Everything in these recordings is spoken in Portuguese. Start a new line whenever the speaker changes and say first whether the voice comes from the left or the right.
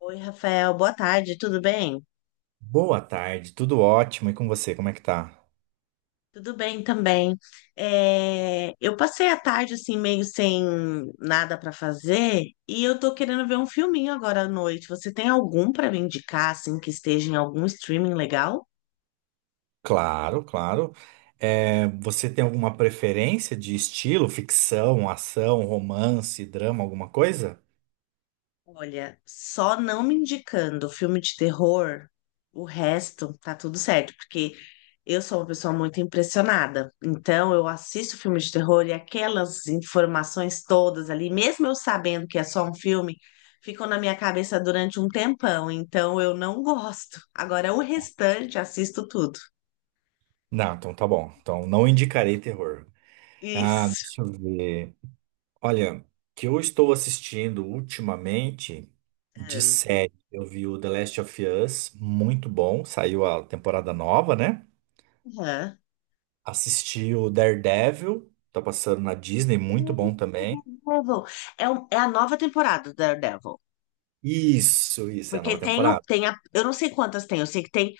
left: Oi, Rafael, boa tarde, tudo bem?
right: Boa tarde, tudo ótimo. E com você, como é que tá?
left: Tudo bem também. É, eu passei a tarde assim, meio sem nada para fazer e eu tô querendo ver um filminho agora à noite. Você tem algum para me indicar, assim, que esteja em algum streaming legal?
right: Claro, claro. É, você tem alguma preferência de estilo, ficção, ação, romance, drama, alguma coisa?
left: Olha, só não me indicando filme de terror, o resto tá tudo certo, porque eu sou uma pessoa muito impressionada. Então, eu assisto filme de terror e aquelas informações todas ali, mesmo eu sabendo que é só um filme, ficam na minha cabeça durante um tempão. Então, eu não gosto. Agora, o restante, assisto tudo.
right: Não, então tá bom. Então não indicarei terror. Ah,
left: Isso.
right: deixa eu ver. Olha, que eu estou assistindo ultimamente de série. Eu vi o The Last of Us, muito bom. Saiu a temporada nova, né?
left: Aham.
right: Assisti o Daredevil, tá passando na Disney, muito bom também.
left: Daredevil. É a nova temporada do Daredevil.
right: Isso, é a
left: Porque
right: nova
left: tem,
right: temporada.
left: tem a, eu não sei quantas tem, eu sei que tem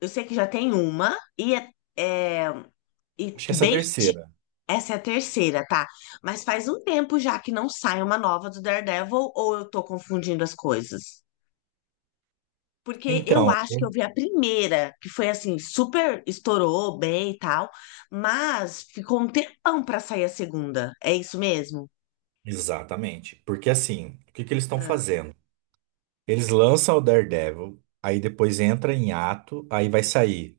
left: Eu sei que já tem uma, é- e
right: Acho que essa é a
left: bem. anti-
right: terceira.
left: Essa é a terceira, tá? Mas faz um tempo já que não sai uma nova do Daredevil, ou eu tô confundindo as coisas? Porque eu
right: Então,
left: acho que eu vi a primeira, que foi assim, super estourou bem e tal, mas ficou um tempão pra sair a segunda. É isso mesmo?
right: exatamente. Porque assim, o que que eles estão fazendo? Eles lançam o Daredevil, aí depois entra em ato, aí vai sair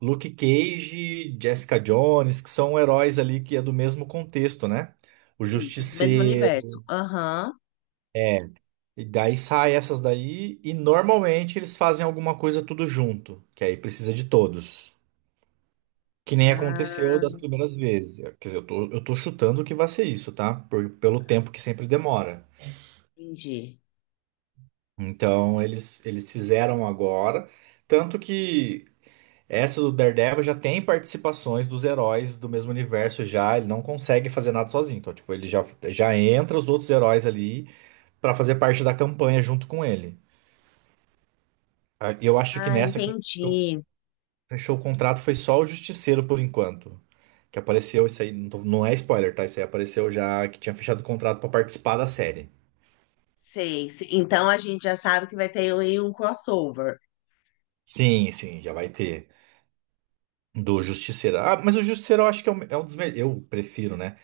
right: Luke Cage, Jessica Jones, que são heróis ali que é do mesmo contexto, né? O
left: Isso, do mesmo
right: Justiceiro,
left: universo. Aham.
right: é. E daí sai essas daí, e normalmente eles fazem alguma coisa tudo junto, que aí precisa de todos. Que nem aconteceu
left: Ah,
right: das primeiras vezes. Quer dizer, eu tô chutando que vai ser isso, tá? Pelo tempo que sempre demora.
left: entendi.
right: Então, eles fizeram agora. Tanto que essa do Daredevil já tem participações dos heróis do mesmo universo já. Ele não consegue fazer nada sozinho. Então, tipo, ele já entra os outros heróis ali pra fazer parte da campanha junto com ele. Ah, eu acho que
left: Ah,
right: nessa quem
left: entendi.
right: fechou o contrato, foi só o Justiceiro por enquanto. Que apareceu, isso aí não, não é spoiler, tá? Isso aí apareceu já que tinha fechado o contrato pra participar da série.
left: Sei. Então a gente já sabe que vai ter aí um crossover.
right: Sim, sim, já vai ter. Do Justiceiro. Ah, mas o Justiceiro eu acho que é um dos melhores. Eu prefiro, né?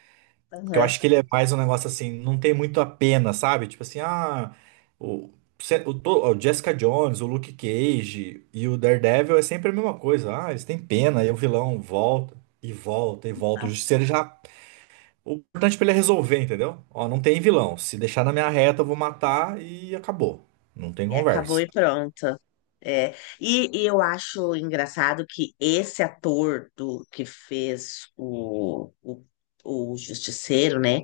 right: Porque eu
left: Aham.
right: acho que ele é mais um negócio assim, não tem muito a pena, sabe? Tipo assim, ah. O, se- o, to- o Jessica Jones, o Luke Cage e o Daredevil é sempre a mesma coisa. Ah, eles têm pena, aí o vilão volta e volta e volta. O Justiceiro já o importante pra ele é resolver, entendeu? Ó, não tem vilão. Se deixar na minha reta, eu vou matar e acabou. Não tem
left: E acabou
right: conversa.
left: e pronto. É. E eu acho engraçado que esse ator do que fez o Justiceiro, né?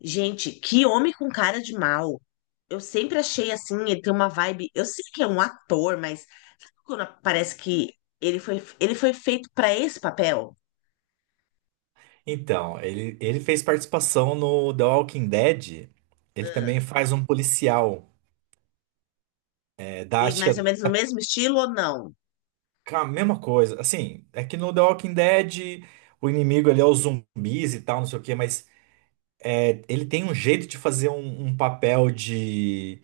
left: Gente, que homem com cara de mal. Eu sempre achei assim, ele tem uma vibe. Eu sei que é um ator, mas quando parece que ele foi feito para esse papel.
right: Então, ele fez participação no The Walking Dead. Ele também
left: Ah,
right: faz um policial.
left: e
right: Acho que é
left: mais ou menos no mesmo estilo ou não?
right: com a mesma coisa. Assim, é que no The Walking Dead o inimigo ele é os zumbis e tal, não sei o quê, mas ele tem um jeito de fazer um papel de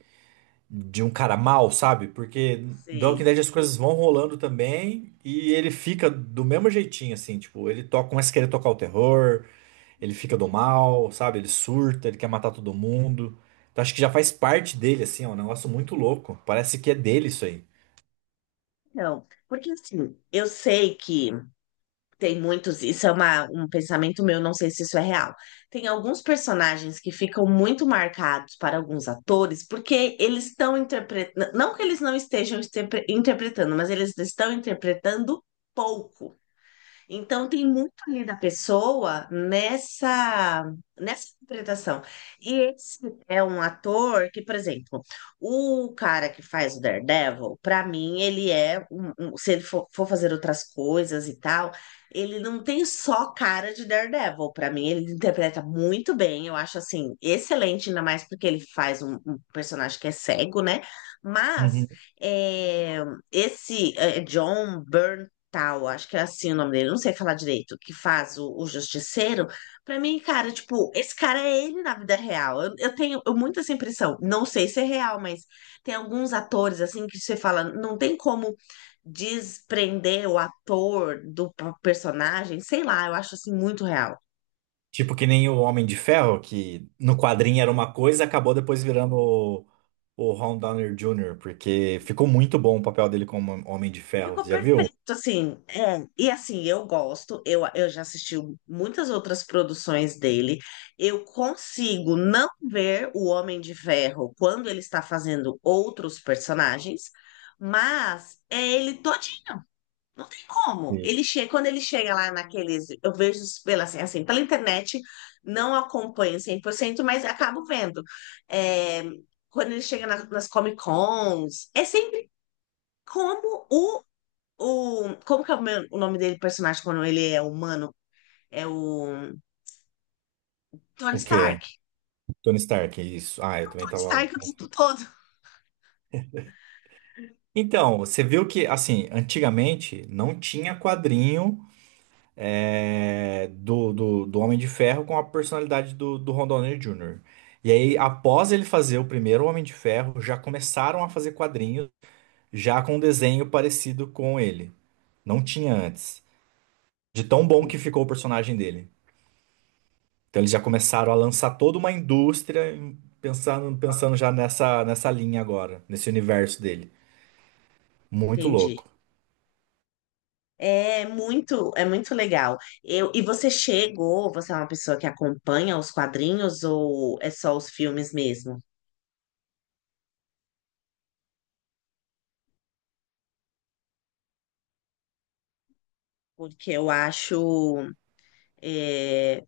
right: um cara mal, sabe? Porque The Walking
left: Sei.
right: Dead as coisas vão rolando também e ele fica do mesmo jeitinho, assim, tipo, ele toca, começa a querer tocar o terror, ele fica do mal, sabe? Ele surta, ele quer matar todo mundo. Então acho que já faz parte dele, assim, é um negócio muito louco. Parece que é dele isso aí.
left: Não, porque assim, eu sei que tem muitos, isso é um pensamento meu, não sei se isso é real. Tem alguns personagens que ficam muito marcados para alguns atores, porque eles estão interpretando, não que eles não estejam interpretando, mas eles estão interpretando pouco. Então, tem muito ali da pessoa nessa interpretação. E esse é um ator que, por exemplo, o cara que faz o Daredevil, para mim, ele é, um- um- se ele for, for fazer outras coisas e tal, ele não tem só cara de Daredevil. Para mim, ele interpreta muito bem, eu acho assim, excelente, ainda mais porque ele faz um personagem que é cego, né? Mas.
right: Uhum.
left: é, Esse é John Byrne Tal, acho que é assim o nome dele, não sei falar direito, que faz o Justiceiro. Pra mim, cara, tipo, esse cara é ele na vida real. Eu tenho muito essa impressão. Não sei se é real, mas tem alguns atores, assim, que você fala, não tem como desprender o ator do personagem, sei lá, eu acho assim muito real.
right: Tipo que nem o Homem de Ferro, que no quadrinho era uma coisa, acabou depois virando o Ron Downey Jr., porque ficou muito bom o papel dele como Homem de Ferro.
left: Ficou
right: Já viu?
left: perfeito, assim, é. E assim, eu gosto, eu já assisti muitas outras produções dele. Eu consigo não ver o Homem de Ferro quando ele está fazendo outros personagens, mas é ele todinho, não tem como.
right: Sim.
left: Quando ele chega lá naqueles, eu vejo pela, assim, pela internet, não acompanho 100%, mas acabo vendo. É, quando ele chega nas Comic Cons, é sempre como como que é o nome dele, personagem, quando ele é humano? É o Tony
right: O
left: Stark.
right: quê? Tony Stark, é isso. Ah, eu também
left: Tony
right: tava.
left: Stark o tempo todo.
right: Então, você viu que, assim, antigamente não tinha quadrinho do Homem de Ferro com a personalidade do Ron Downey Jr. E aí,
left: Hum.
right: após ele fazer o primeiro Homem de Ferro, já começaram a fazer quadrinhos já com um desenho parecido com ele. Não tinha antes. De tão bom que ficou o personagem dele. Então, eles já começaram a lançar toda uma indústria pensando já nessa, nessa linha agora, nesse universo dele. Muito
left: Entendi.
right: louco.
left: É muito legal. E você é uma pessoa que acompanha os quadrinhos ou é só os filmes mesmo? Porque é,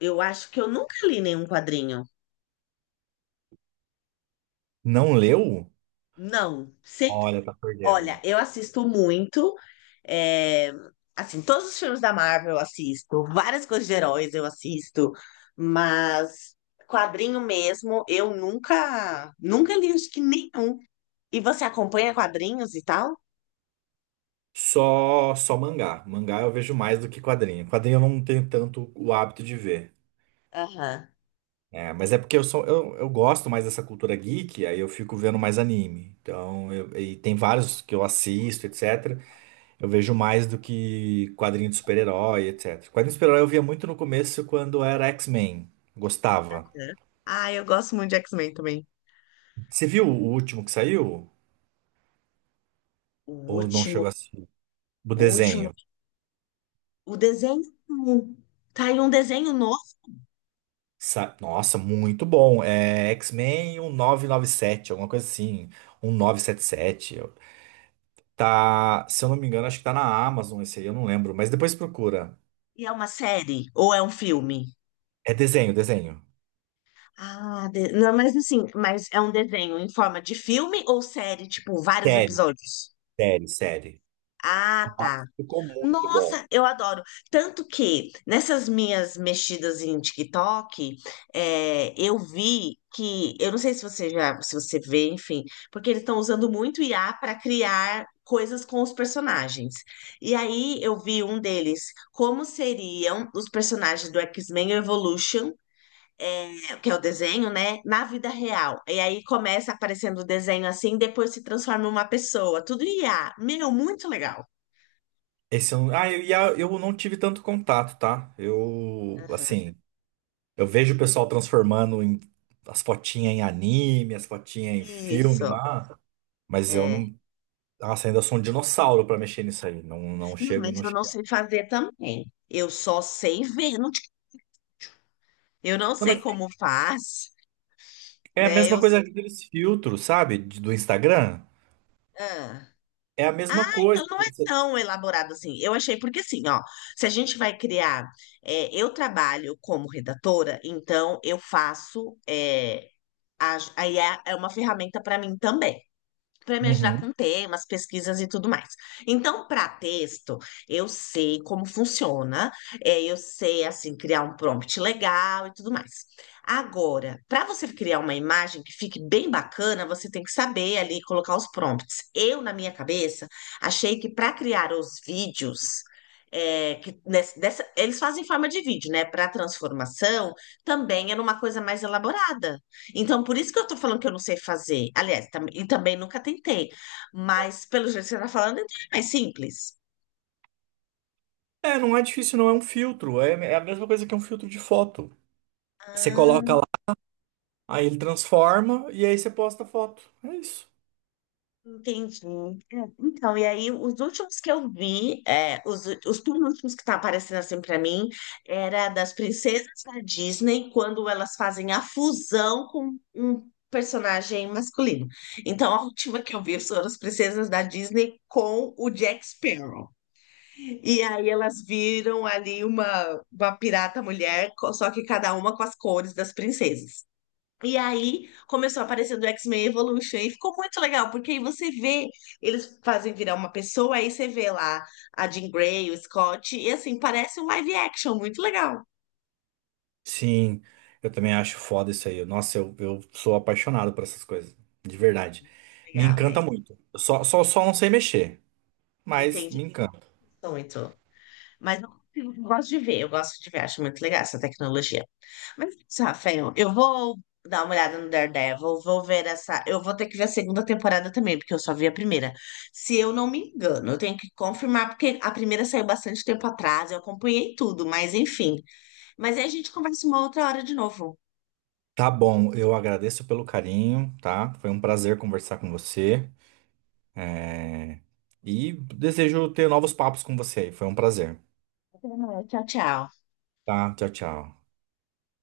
left: eu acho que eu nunca li nenhum quadrinho.
right: Não leu?
left: Não,
right: Olha, tá
left: olha,
right: perdendo.
left: eu assisto muito. é, assim, todos os filmes da Marvel eu assisto, várias coisas de heróis eu assisto, mas quadrinho mesmo, eu nunca, nunca li acho que nenhum. E você acompanha quadrinhos e tal?
right: Só, só mangá. Mangá eu vejo mais do que quadrinho. Quadrinho eu não tenho tanto o hábito de ver.
left: Aham.
right: É, mas é porque eu gosto mais dessa cultura geek, aí eu fico vendo mais anime. Então, e tem vários que eu assisto, etc. Eu vejo mais do que quadrinho de super-herói, etc. Quadrinho de super-herói eu via muito no começo quando era X-Men. Gostava.
left: É. Ah, eu gosto muito de X-Men também.
right: Você viu o último que saiu?
left: O
right: Ou não chegou
left: último,
right: a assistir? Do
left: o último,
right: desenho?
left: o desenho. Tá aí um desenho novo
right: Nossa, muito bom. É X-Men 1997, alguma coisa assim. Um nove sete sete. Tá, se eu não me engano, acho que tá na Amazon esse aí, eu não lembro. Mas depois procura.
left: e é uma série ou é um filme?
right: É desenho, desenho.
left: Ah, não, mas assim, é um desenho em forma de filme ou série, tipo, vários
right: Série,
left: episódios?
right: série, série.
left: Ah, tá.
right: Nossa, ficou muito bom.
left: Nossa, eu adoro. Tanto que nessas minhas mexidas em TikTok, eu vi eu não sei se você vê, enfim, porque eles estão usando muito IA para criar coisas com os personagens. E aí eu vi um deles, como seriam os personagens do X-Men Evolution, que é o desenho, né? Na vida real. E aí começa aparecendo o desenho assim, depois se transforma em uma pessoa. Tudo IA. Meu, muito legal.
right: Esse eu, não- ah, eu, e a- eu não tive tanto contato, tá? Eu,
left: Aham.
right: assim, eu vejo o pessoal transformando as fotinhas em anime, as fotinhas em filme
left: Isso,
right: lá, mas eu
left: é.
right: não. Nossa, ainda sou um dinossauro pra mexer nisso aí. Não, não
left: Não,
right: chego,
left: mas
right: não
left: eu
right: chego.
left: não sei fazer também. Eu só sei ver. Eu não
right: Não, mas
left: sei como faz,
right: é a
left: né?
right: mesma coisa aqueles filtros, sabe? Do Instagram.
left: Ah.
right: É a
left: Ah,
right: mesma coisa.
left: então não é
right: Você-
left: tão elaborado assim. Eu achei, porque assim, ó, se a gente vai criar, eu trabalho como redatora, então eu faço, a IA é uma ferramenta para mim também. Para me ajudar
right: Uhum.
left: com temas, pesquisas e tudo mais. Então, para texto, eu sei como funciona, eu sei assim criar um prompt legal e tudo mais. Agora, para você criar uma imagem que fique bem bacana, você tem que saber ali colocar os prompts. Eu, na minha cabeça, achei que para criar os vídeos, que eles fazem em forma de vídeo, né? Para transformação também era uma coisa mais elaborada. Então, por isso que eu tô falando que eu não sei fazer. Aliás, e também nunca tentei. Mas, pelo jeito que você tá falando, então é mais simples.
right: É, não é difícil, não é um filtro. É, é a mesma coisa que um filtro de foto. Você coloca
left: Ah,
right: lá, aí ele transforma e aí você posta a foto. É isso.
left: entendi. Então, e aí, os últimos que eu vi, os penúltimos que tá aparecendo assim pra mim, era das princesas da Disney, quando elas fazem a fusão com um personagem masculino. Então, a última que eu vi foram as princesas da Disney com o Jack Sparrow. E aí elas viram ali uma pirata mulher, só que cada uma com as cores das princesas. E aí começou a aparecer do X-Men Evolution e ficou muito legal, porque aí você vê, eles fazem virar uma pessoa, aí você vê lá a Jean Grey, o Scott, e assim, parece um live action, muito legal.
right: Sim, eu também acho foda isso aí. Nossa, eu sou apaixonado por essas coisas. De verdade. Me
left: Legal, né?
right: encanta muito. Eu só não sei mexer, mas me
left: Entendi.
right: encanta.
left: Muito. Mas eu gosto de ver, eu gosto de ver, acho muito legal essa tecnologia. Mas, Rafael, eu vou dar uma olhada no Daredevil, vou ver essa. Eu vou ter que ver a segunda temporada também, porque eu só vi a primeira. Se eu não me engano, eu tenho que confirmar, porque a primeira saiu bastante tempo atrás, eu acompanhei tudo, mas enfim. Mas aí a gente conversa uma outra hora de novo.
right: Tá bom, eu agradeço pelo carinho, tá? Foi um prazer conversar com você. É, e desejo ter novos papos com você. Foi um prazer.
left: Até mais. Tchau, tchau.
right: Tá? Tchau, tchau.